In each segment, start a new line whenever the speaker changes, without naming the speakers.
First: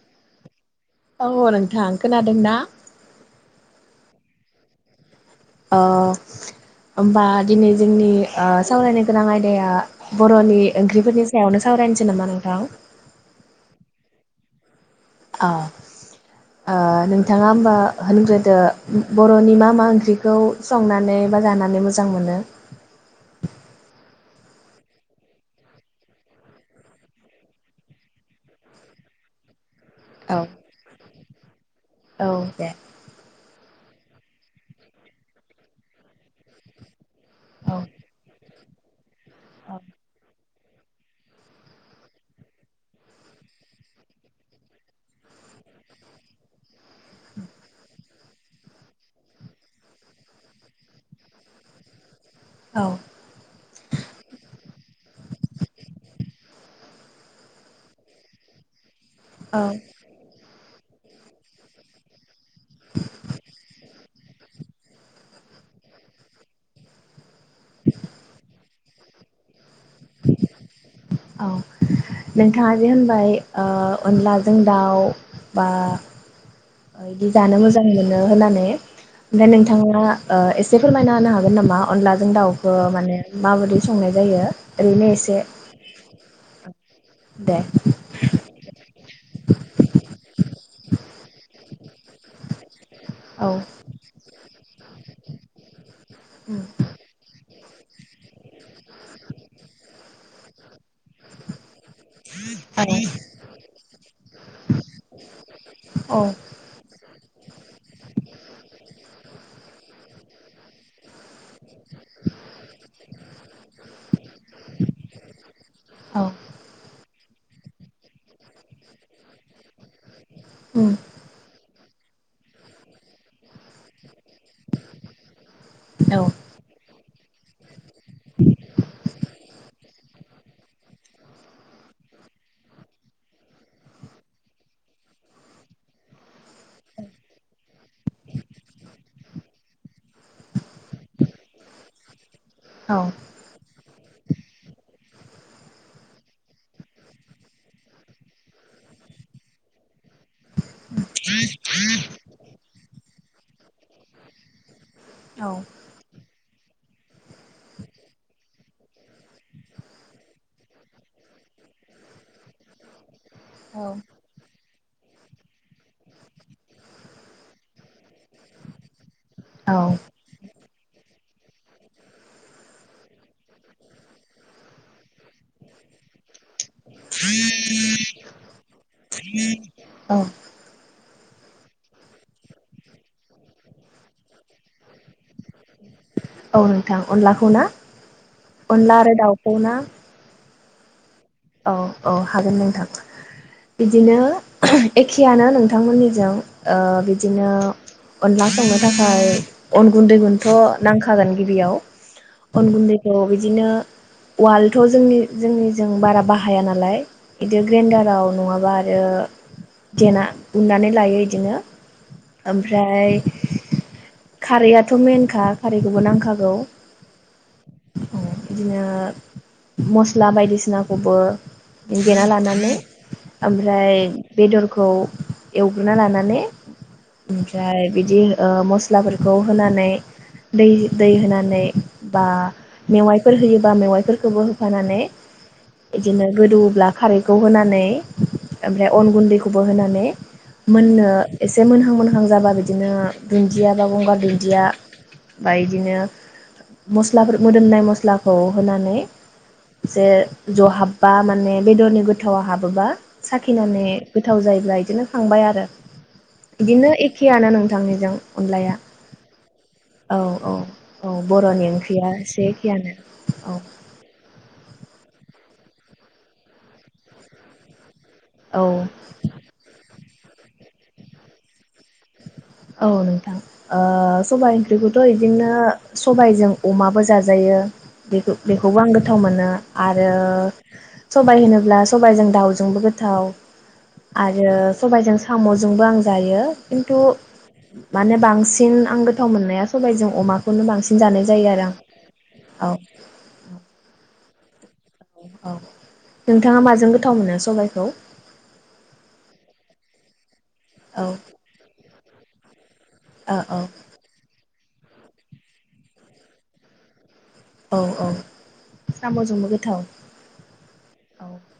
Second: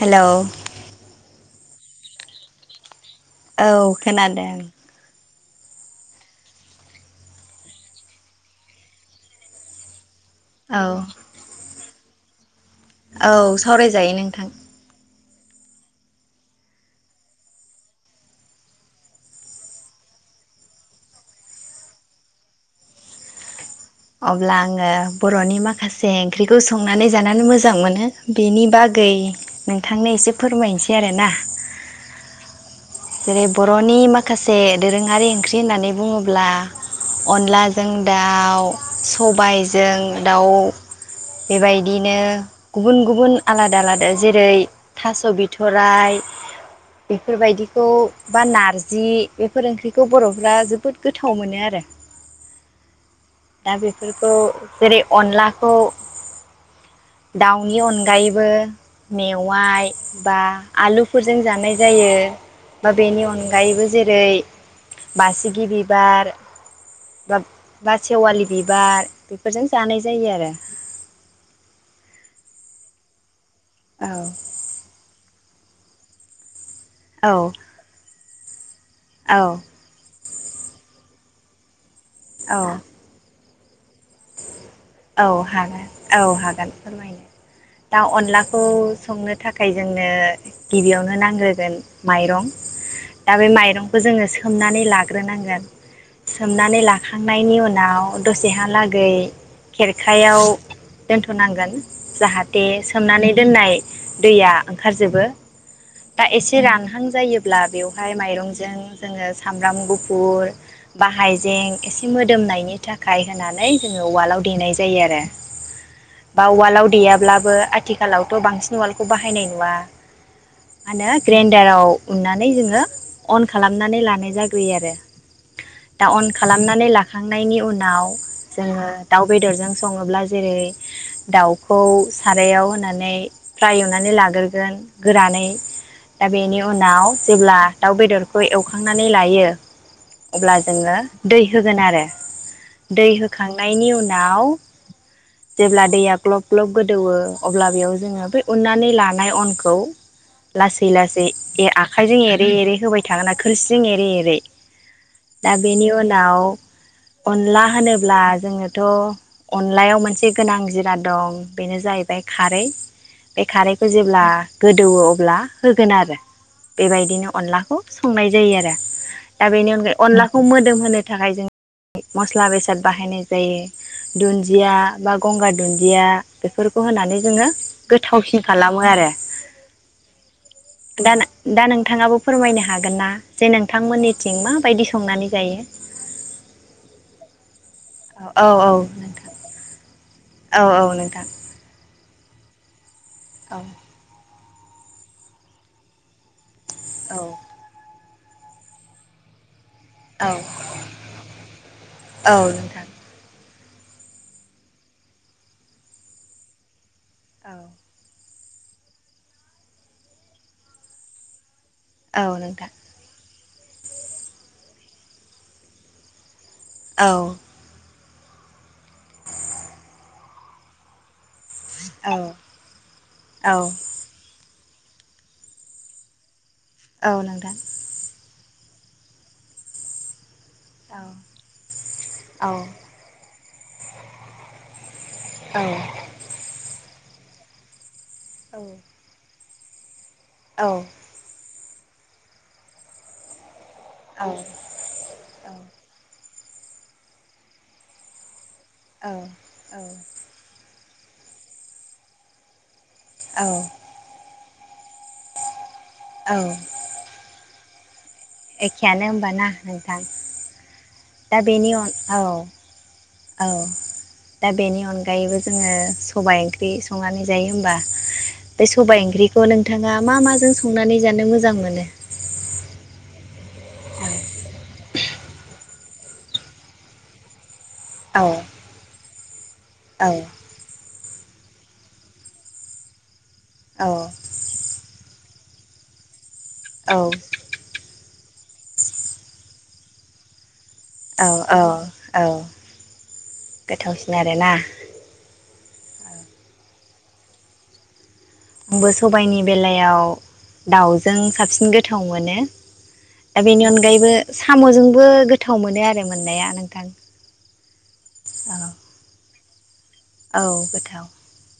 हेल'
थां खोनादों ना?
औ खोनादों।
अ होमबा दिनै जोंनि ओ सावरायनो गोनां आयदाया बर'नि
औ
ओंख्रिफोरनि सायावनो सावरायनो नामा नोंथां
औ सावरायजायो नोंथां।
औ, ओ नोंथांङा होमबा होनग्रोदो बरनि मा मा ओंख्रिखौ संनानै बा जानानै मोजां मोनो।
अब्ला आंङो बर'नि माखासे ओंख्रिखौ संनानै जानानै मोजां मोनो बेनि बागै थांनो एसे
औ
फोरमायनोसै आरोना
औ दे
जेरै बर'नि माखासे दोरोंङारि ओंख्रि होननानै बुङोब्ला
औ
अनलाजों दाउ। सबायजों दाउ। बेबायदिनो गुबुन गुबुन आलादा आलादा जेरै थास' बिथ'राइ बेफोरबायदिखौ बा नारजि बेफोर ओंख्रिखौ बरफ्रा जोबोद गोथाव मोनो आरो।
औ
दा बेफोरखौ जेरै अनलाखौ दाउनि अनगायैबो
औ
मेवाइ बा आलुफोरजों जानाय जायो बा बेनि अनगायैबो जेरै बासिगि बिबार [unintelligible] बिबार बेफोरजों जानाय जायो आरो।
औ नोंथाङा जे होनबाय ओ अनलाजों दाउ बा बिदि
औ
जानो मोजां मोनो नो होनानै
औ
ओमफ्राय नोंथांमोना ओ एसे फोरमायना होनो हागोन नामा? अनलाजों
औ
दाउखौ माने माबोरै संनाय जायो। ओरैनो
औ
एसे
हागोन। औ हागोन, फोरमायनो
दे
दा अनलाखौ संनो थाखाय जोंनो गिबियावनो नांग्रोगोन माइरं दा बे
औ
माइरंखौ जोङो सोमनानै लाग्रोनांगोन, सोमनानै लाखांनायनि उनाव आव द' सेहालागै खेरखायाव दोनथ'नांगोन जाहाथे
औ
सोमनानै दोननाय दैया ओंखारजोबो
औ
दा एसे रानहां जायोब्ला बेवहाय माइरंजों जोङो सामब्राम गुफुर फुर बा हायजें एसे मोदोमनायनि थाखाय होनानै जोङो उवालाव देनाय जायो आरो
औ
बा उवालाव दे याब्लाबो आथिखालावथ' बांसिन उवालखौ बाहायनाय नुवा मा होनो ग्रेन्डाराव उननानै जोङो अन खालामनानै लानाय जाग्रोयो आरो दा अन खालामनानै लाख खांनायनि उनाव जोङो दाउ बेदरजों सङोब्ला जेरै दाउखौ सारायाव होनानै फ्राय एवनानै लाग्रोगोन गोरानै दा बेनि उनाव जेब्ला दाउ बेदरखौ एवखांनानै लायो अब्ला जोङो दै होगोन आरो दै
औ
होखांनायनि उन आव जेब्ला दैया ग्लब ग्लब गोदौवो अब्ला बेयाव जोङो बै उननानै लानाय अनखौ लासै लासै ए आखाइजों एरै एरै होबाय थागोन ना खोरसिजों एरै एरै दा बेनि उनाव अनला होनोब्ला जोङो थ' अनलायाव मोनसे गोनां जिराद दं बेनो जाहैबाय खारै बे खारैखौ जेब्ला गोदौवो अब्ला होगोन आरो बेबायदिनो अनलाखौ संनाय जायो आरो दा
औ
बेनि अनगायै अनलाखौ मोदोम होनो थाखाय जों मस्ला बेसाद बाहायनाय होयो दुनदिया बा गंगार दुनदिया बेफोरखौ होनानै जोङो गोथावसिन खालामो आरो दाना दा नोंथाङाबो खौ फोरमायनो हागोन ना जे नोंथांमोननिथिं माबायदि संनानै जायो।
औ नोंथां अनलाखौ ना
औ औ
अनला आरो
नोंथां
दाउखौ ना
औ औ नोंथां
औ औ हागोन नोंथां
औ
बिदिनो। एखेयानो नोंथांमोननिजों ओ बिदिनो
औ
अनला संनो थाखाय अन
औ
गुन्दैखौनोथ' नांखागोन गिबियाव
औ
अन
नोंथां
गुन्दैखौ बि दिनो उवालथ' जोंनि जोंनिजों बारा बाहाया नालाय इदि
औ
ग्रेन्डाराव नङाबा आरो देना उननानै लायो इदिनो
औ नोंथां
ओमफ्राय खारैआथ' मेनखा खारैखौबो नांखागौ
औ
बिदिनो मस्ला बायदिसिना खौबो
औ
देना लानानै
औ
ओमफ्राय बेदर खौ एवग्रोना लानानै।
औ नोंथां
ओमफ्राय बिदि ओ म मस्लाफोरखौ होनानै दै
औ
दै होनानै बा
औ
मेवाइ फोर होयोबा मेवाइफोरखौबो होफानानै
औ
इदिनो गोदौब्ला खारैखौ होनानै
औ
ओमफ्राय अन गुन्दैखौ खबहोनानै मोननो ए से मोनहां मोनहां जाबा बिदिनो दुन दिया बा गंगार दुन्दिया बाइदिनो मस्लाफोर मोदोमनाय मस्लाखौ होनानै
औ
जे बेव हाबबा माने बेदरनि गोथावा हाबोब्ला
औ
साखिनानै गोथाव जायो ब्ला इदिनो खांबाय आरो
औ
बिदिनो एखेयानो नों थां निजों
एखेयानो होनबाना नोंथां?
औ औ
दा
बर'नि
बेनि औ
ओंख्रिया एसे एखेयानो
औ दा बेनि अनगायैबो जोङो सबाय ओंख्रि संनानै जायो होमबा बे
औ
सबबाय ओंख्रिखौ नोंथाङा मा मा जों संनानै जानो मोजां मोनो?
औ नोंथां ओ सबायाइ ओंख्रिखौथ' इदिनो सबायजों अमाबो जाजायो बे
औ
बेखौबो आंगो थाव मोनो आरो
औ
सबाय होनोब्ला सबायजों दाउजोंबो गोथाव आरो सबाइजों सामजोंबो आं जायो। खिन्थु
औ
माने बांसिन आं गोथाव मोननाया सबाइजों अमाखौनो बांसिन जानाय
औ
जायो
औ
आरो
औ
आं औ।
गोथावसिन आरोना?
औ नोंथाङा माजों गोथाव मोनो सबाइखौ?
आंबो सबायाइनि बेलायाव
औ
दाउजों साबसिन गोथाव मोनो। [inaudible]
औ
दा
औ
बेनि अनगायैबो सामजोंबो गोथाव मोनो आरो मोननाया नोंथां।
औ। औ सामजोंबो गो थाव।
औ गोथाव।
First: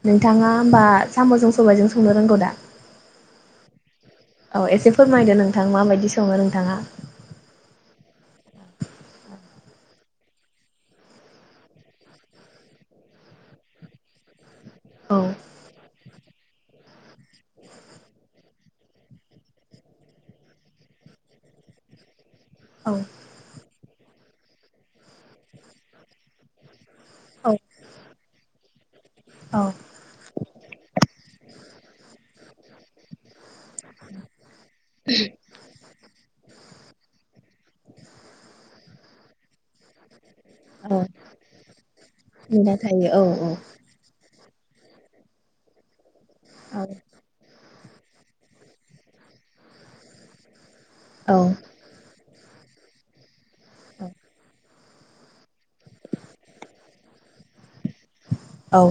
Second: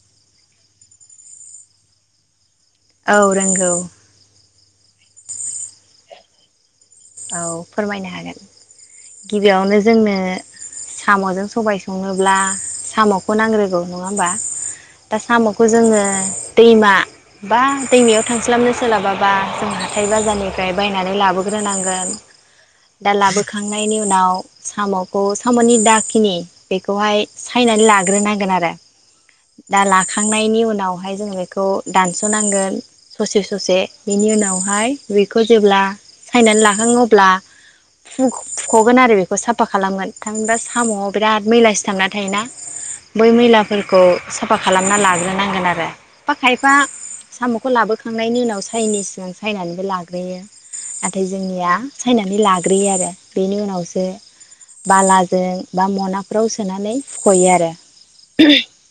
नोंथाङा होमबा सामजों सबाइजों संनो रोंगौ दा?
औ रोंगौ।
औ एसे फोरमायदो नोंथां माबायदि सङो नोंथाङा।
औ फोरमायनो हागोन गिबियावनो जोंनो सामजों सबाइ संनोब्ला सामखौ नांग्रोगौ नङा होमबा।
औ
दा सामखौ जोङो दैमा बा दैमायाव थांस्लाबनो सोलाबाबा जों हाथाइ बाजारनिफ्राय बायनानै लाबोग्रोनांगोन। [unintelligible] दा लाबोखां खांनायनि उनाव सामखौ सामनि दाखिनि बेखौहाय
औ
सायनानै लाग्रोनांगोन आरो दा लाखांनायनि उनावहाय जोंङो बेखौ दानसनांगोन ससे ससे बेनि उनाव ओमफाय बेखौ जेब्ला सायना ला खाङो अब्ला फु-फुखगोन आरो बेखौ साफा खालामगोन। थामहिनबा
औ
सामआव बिराद मैला सिथाबनानै थायोना
मोनबाय थायो औ
बै मैलाफोरखौ साफा खालामना लाग्रोनांगोन आरो। खायफा खायफा
औ
साम खौ लाबोखांनायनि उनाव साययैनि सिगां सायनानैबो लाग्रोयो।
औ
निया सायना नै लाग्रोयो आरो। बेनि उनावसो बालाजों बा मनाफ्राव सोनानै फुखयो आरो।
औ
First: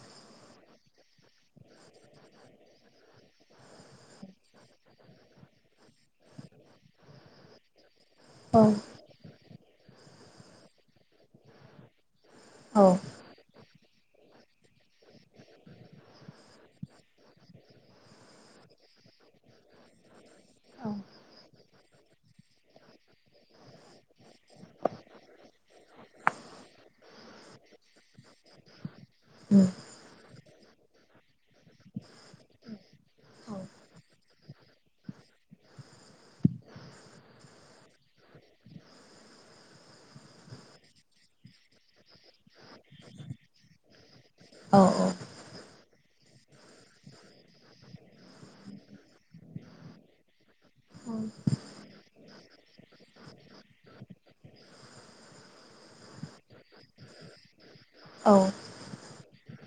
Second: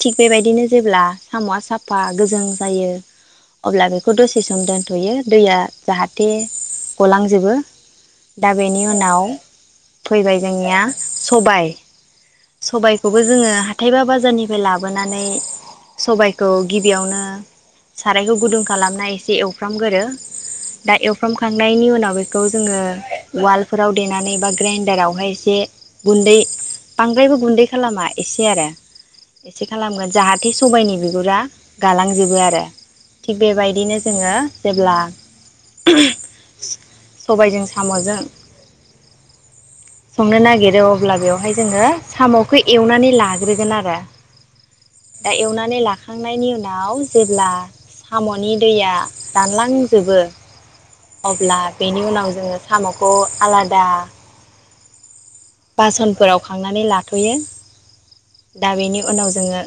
थिक बेबायदिनो जेब्ला सामया साफा गोजों जायो अब्ला बेखौ दसे सम दोनथयो दैया जाहाथे गलांजोबो दा बेनि
औ
उनाव फैबाय जोंनिया सबाई
औ
सबाइखौबो जोङो हाथाइ बा बाजारनिफ्राय लाबोनानै सबाइखौ गिबियावनो सारायखौ गुदुं खालामना एसे एवफ्रामगोरो दा एवफ्राम खां खानायनि उनाव बेखौ जोङो उवालफोराव देनानै ग्रेन्दारावहाय एसे गुन्दै बांद्रायबो गुन्दै खालामा एसे आरो एसे
उम
खालामगोन जाहाथे सबाइनि गुरा गालांजोबो आरो थिग
औ
बेबायदिनो जोङो जेब्ला [unintelligible] सबाइजों साम'जों संनो नागिरो अब्ला बेवहाय जोङो सामखौ एवनानै लाग्रोगोन आरो। दा एवनानै लाख खांनायनि उनाव जेब्ला साम'नि दैया रानलांजोबो। अब्ला बेनि उनाव जोङो साम'खौ आलादा बास'नफोराव खांनानै लाथ'यो दा बेनि उनाव जोङो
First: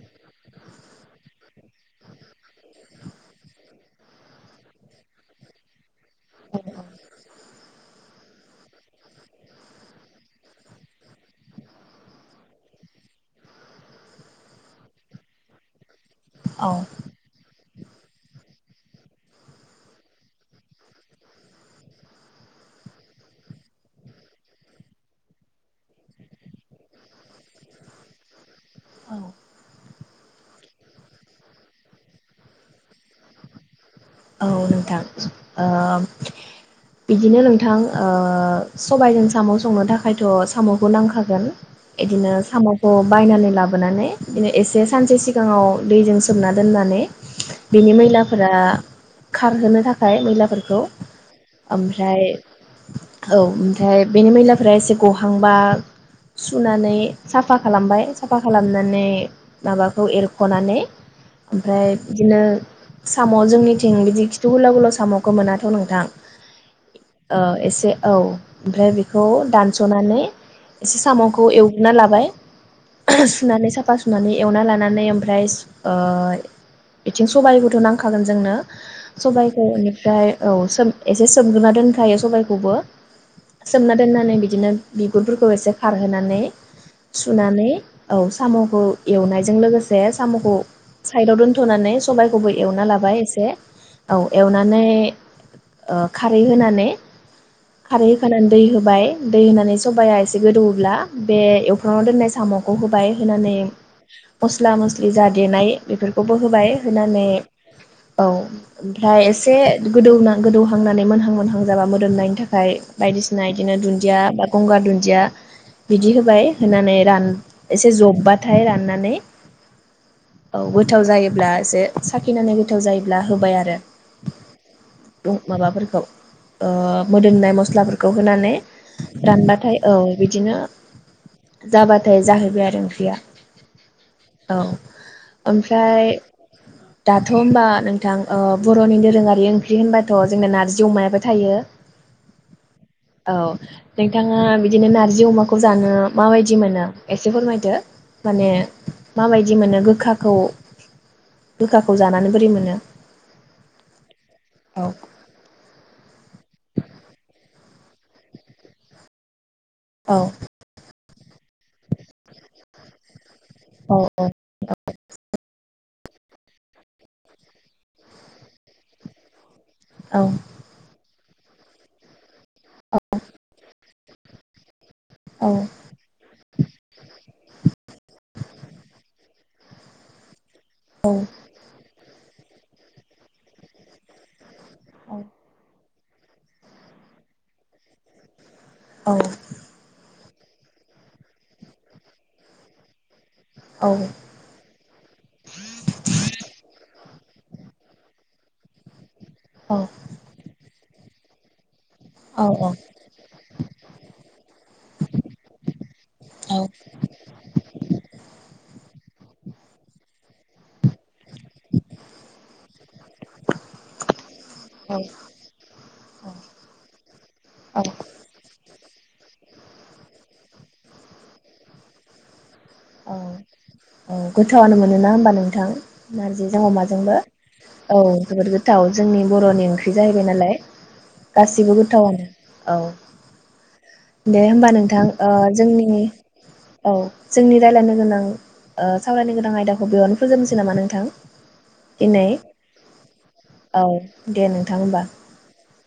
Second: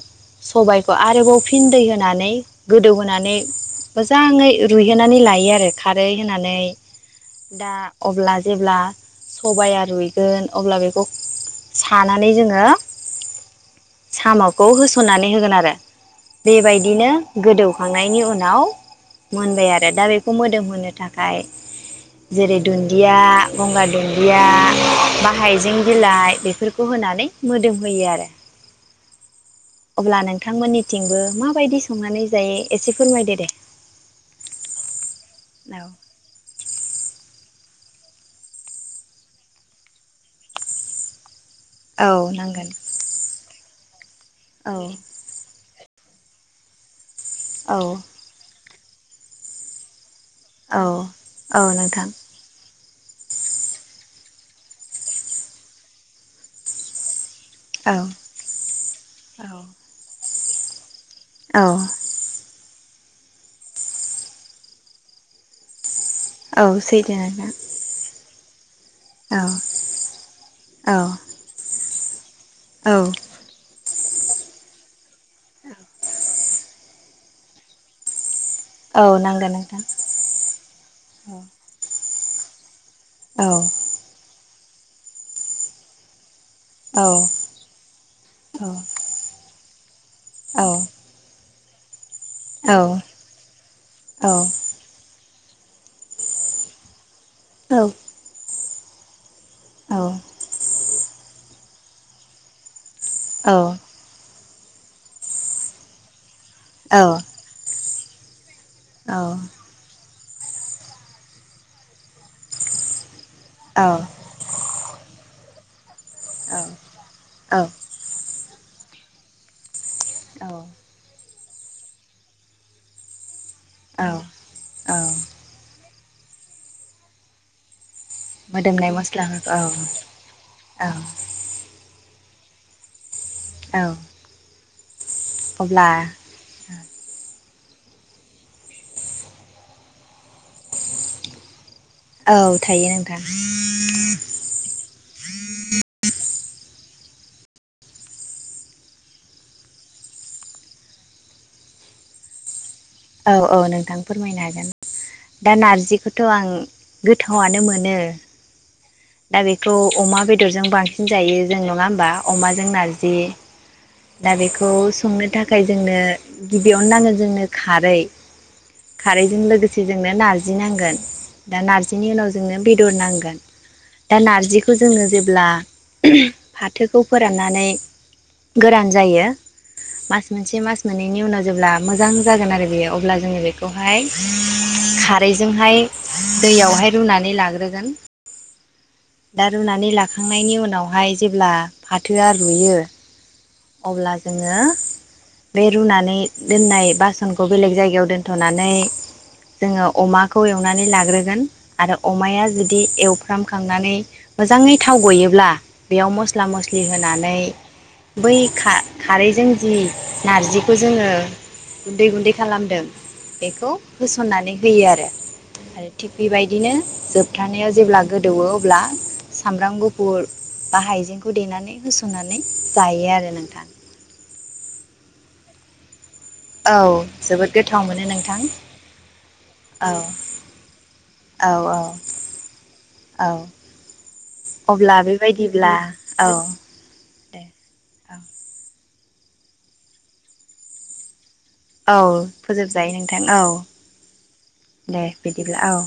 सबाइखौ आरोबाव फिन दै होनानै गोदौहोनानै मोजाङै रुइहोनानै लायो आरो। खारै होननानै दा अब्ला जेब्ला सबाया रुइगोन। अब्ला बेखौ सानानै जोङो साम'खौ होसननानै होगोन आरो।
औ
बेबायदिनो गोदौ मोननायनि उनाव मोनबाय आरो दा बेखौ मोदोम होनो थाखाय जेरै दुन्दिया गंगार दुन्दिया बा हाइजें बिलाइ बेफोरखौ होनानै मोदोम होयो आरो।
औ।
अब्ला नोंथांमोननिथिंबो माबायदि संनानै जायो एसे फोरमायदो दे।
औ नोंथां
औ
ओ बिदिनो नोंथ' थां ओ सबायजों साम' संनो थाखायथ' सामखौ नांखागोन।
औ
बिदिनो
नांगोन
साम'खौ बायनानै लाब बोनानै बिनो
औ
एसे सानसे सिगाङाव दैजों सोमना दोननानै
औ
बिनि मैलाफोरा खारहोनो थाख फाय मैलाफोरखौ
औ औ नोंथां
ओमफ्राय औ ओमफ्राय बेनि मैलाफोरा एसे गहांबा सुनानै साफा
औ
खालामबाय साफा खालामनानै माबाखौ एरख खनानै
औ
ओमफ्राय बिदिनो सामवा जोंनिथि जों बिदि खिथु गोलााव गोलाव सामखौ मोनाथ' नोंथां।
औ सैथो
औ
नोंथां
एसे औ ओमफ्राय बेखौ
औ
दानस'नानै
औ
एसे सामखौ एवग्रोना लाबाय
औ
[unintelligible] सुनानै साफा सु सुनानै एवना लानानै ओमफ्रा राइस ओ बेथिं सबाइबोथ नांखागोन जोंनो
औ नांगोन
सबाइखौ
नोंथां
बेनिफ्राय औ सोम एसे
औ
सोमग्रोना दोन खायो सबायखौबो
औ
सोमना दोन्नानै बि बिदिनो बिगुरफोरखौ एसे खारहोनानै सुनानै औ सामखौ एवनायजों लोगोसे सामखौ
औ
साइदव दोन थनानै सबायाइखौबो
औ
एवना लाबाय एसे औ एवनानै ओ खारै होनानै
औ
खारै होखांनानै दै होबाय दै होनानै
औ
सबाया एसे गोदौवोब्ला बे एवफ्रामना दोननाय सामखौ हो बाय होनानै मस्ला-मस्लि जा देनाय बेफोरखौ बो होबाय
औ
होनानै औ ओमफ्राय एसे गोदौना गोदौहांनानै मोनहां मोनहां जाबा मोदोमनायनि थाखाय बायदि सिना बिदिनो दुन्दिया बा गंगार दुन्दिया बिदि होबाय होनानै रान एसे जब्बा थाय राननानै औ गोथाव जायो। अब्ला एसे साखिनानै गोथाव जायोब्ला होबाय आ रो
औ
रंग माबाफोरखौ। ओ मोदोमनाय मस्लाफोर खौ होनानै
मोदोमनाय मस्ला
रानबाथाय औ बिदिनो
औ
जाबा थाय जाहैबाय आरो ओंख्रिया।
औ
औ
अब्ला
ओमफ्राय दा होमबा नों थां बर'नि दोरोङारि ओंख्रि होनबाथ‌' जोंना नारजि अमायाबो थायो।
औ थायो नोंथां
औ नोंथाङा बिदिनो नारजि अमाखौ जानो माबायदि मोनो एसे फोरमायदो माने माबायदि मोनो गोखाखौ गोखाखौ जानानै बोरै मोनो?
औ औ नोंथां फोरमायनो हागोन
औ
दा नारजिखौ थ आं गोथावानो मोनो। दा बे खौ
औ
अमा बेदरजों बांसिन जायो। जों नङा होमबा अमाजों नारजि
औ
दा बेखौ संनो थाखाय जोंनो गिबियावनो नाङो जोंनो खारै खारैजों लोगो सेजोंनो
औ
नारजि नांगोन। दा नारजिनि उनाव जोंनो बेदर नांगोन। दा नारजि खौ जोङो जेब्ला
औ
फाथोखौ फोराननानै गोरान जायो मास मोन से मास
औ
मोननैनि उनाव जेब्ला मोजां जागोन आरो बेयो अब्ला जोङो बेखौहाय खारैजोंहाय दैयावहाय रुनानै लाग्रोगोन।
औ
दा रुनानै लाख खांनायनि उनावहाय जेब्ला फाथोआ रुयो अब्ला जोंङो बे रुनानै दोननाय बास सनखौ बेलेग जायगायाव दोन्थनानै जोंङो अमाखौ एवनानै लाग्रो गोन आरो अमाया जुदि एवफ्रामखांनानै मोजांङै थाव गयोब्ला बेयाव मस्ला मस्लि होनानै खा खारैजों जि नारजिखौ जोंङो गुन्दै गुन्दै खालामदों बेखौ होसननानै होयो आरो आरो थिग बेबायदिनो जोबथानायाव
औ
जेब्ला गोदौवो अब्ला सामब्राम गुफुर बा हाइजेंखौ देनानै होसननानै जायो
औ
आरो नोंथां
औ गोथावानो मोन नोना होमबा नोंथां। नारजिजों
औ
अमाजोंबो
जोबोद गोथाव
औ
मोनो नोंथां
जोबोद गोथाव जोंनि बर'नि
औ
ओंख्रि जाहैबाय नालाय
औ
गासिबो
औ
गोथावआनो औ
औ
दे होमबा
अब्ला
नोंथां ओ‌ जों
बेबायदिब्ला
दिनै
औ
औ
दे
जोंनि रायलायनो
औ
गोनां ओ सावरायनो गोनां आयदाखौ बेयावनो फोजोबनोसै नामा नोंथां।
औ
दिनै
फोजोबजायो नोंथां औ
दे नोंथां होमबा
दे बिदिब्ला औ।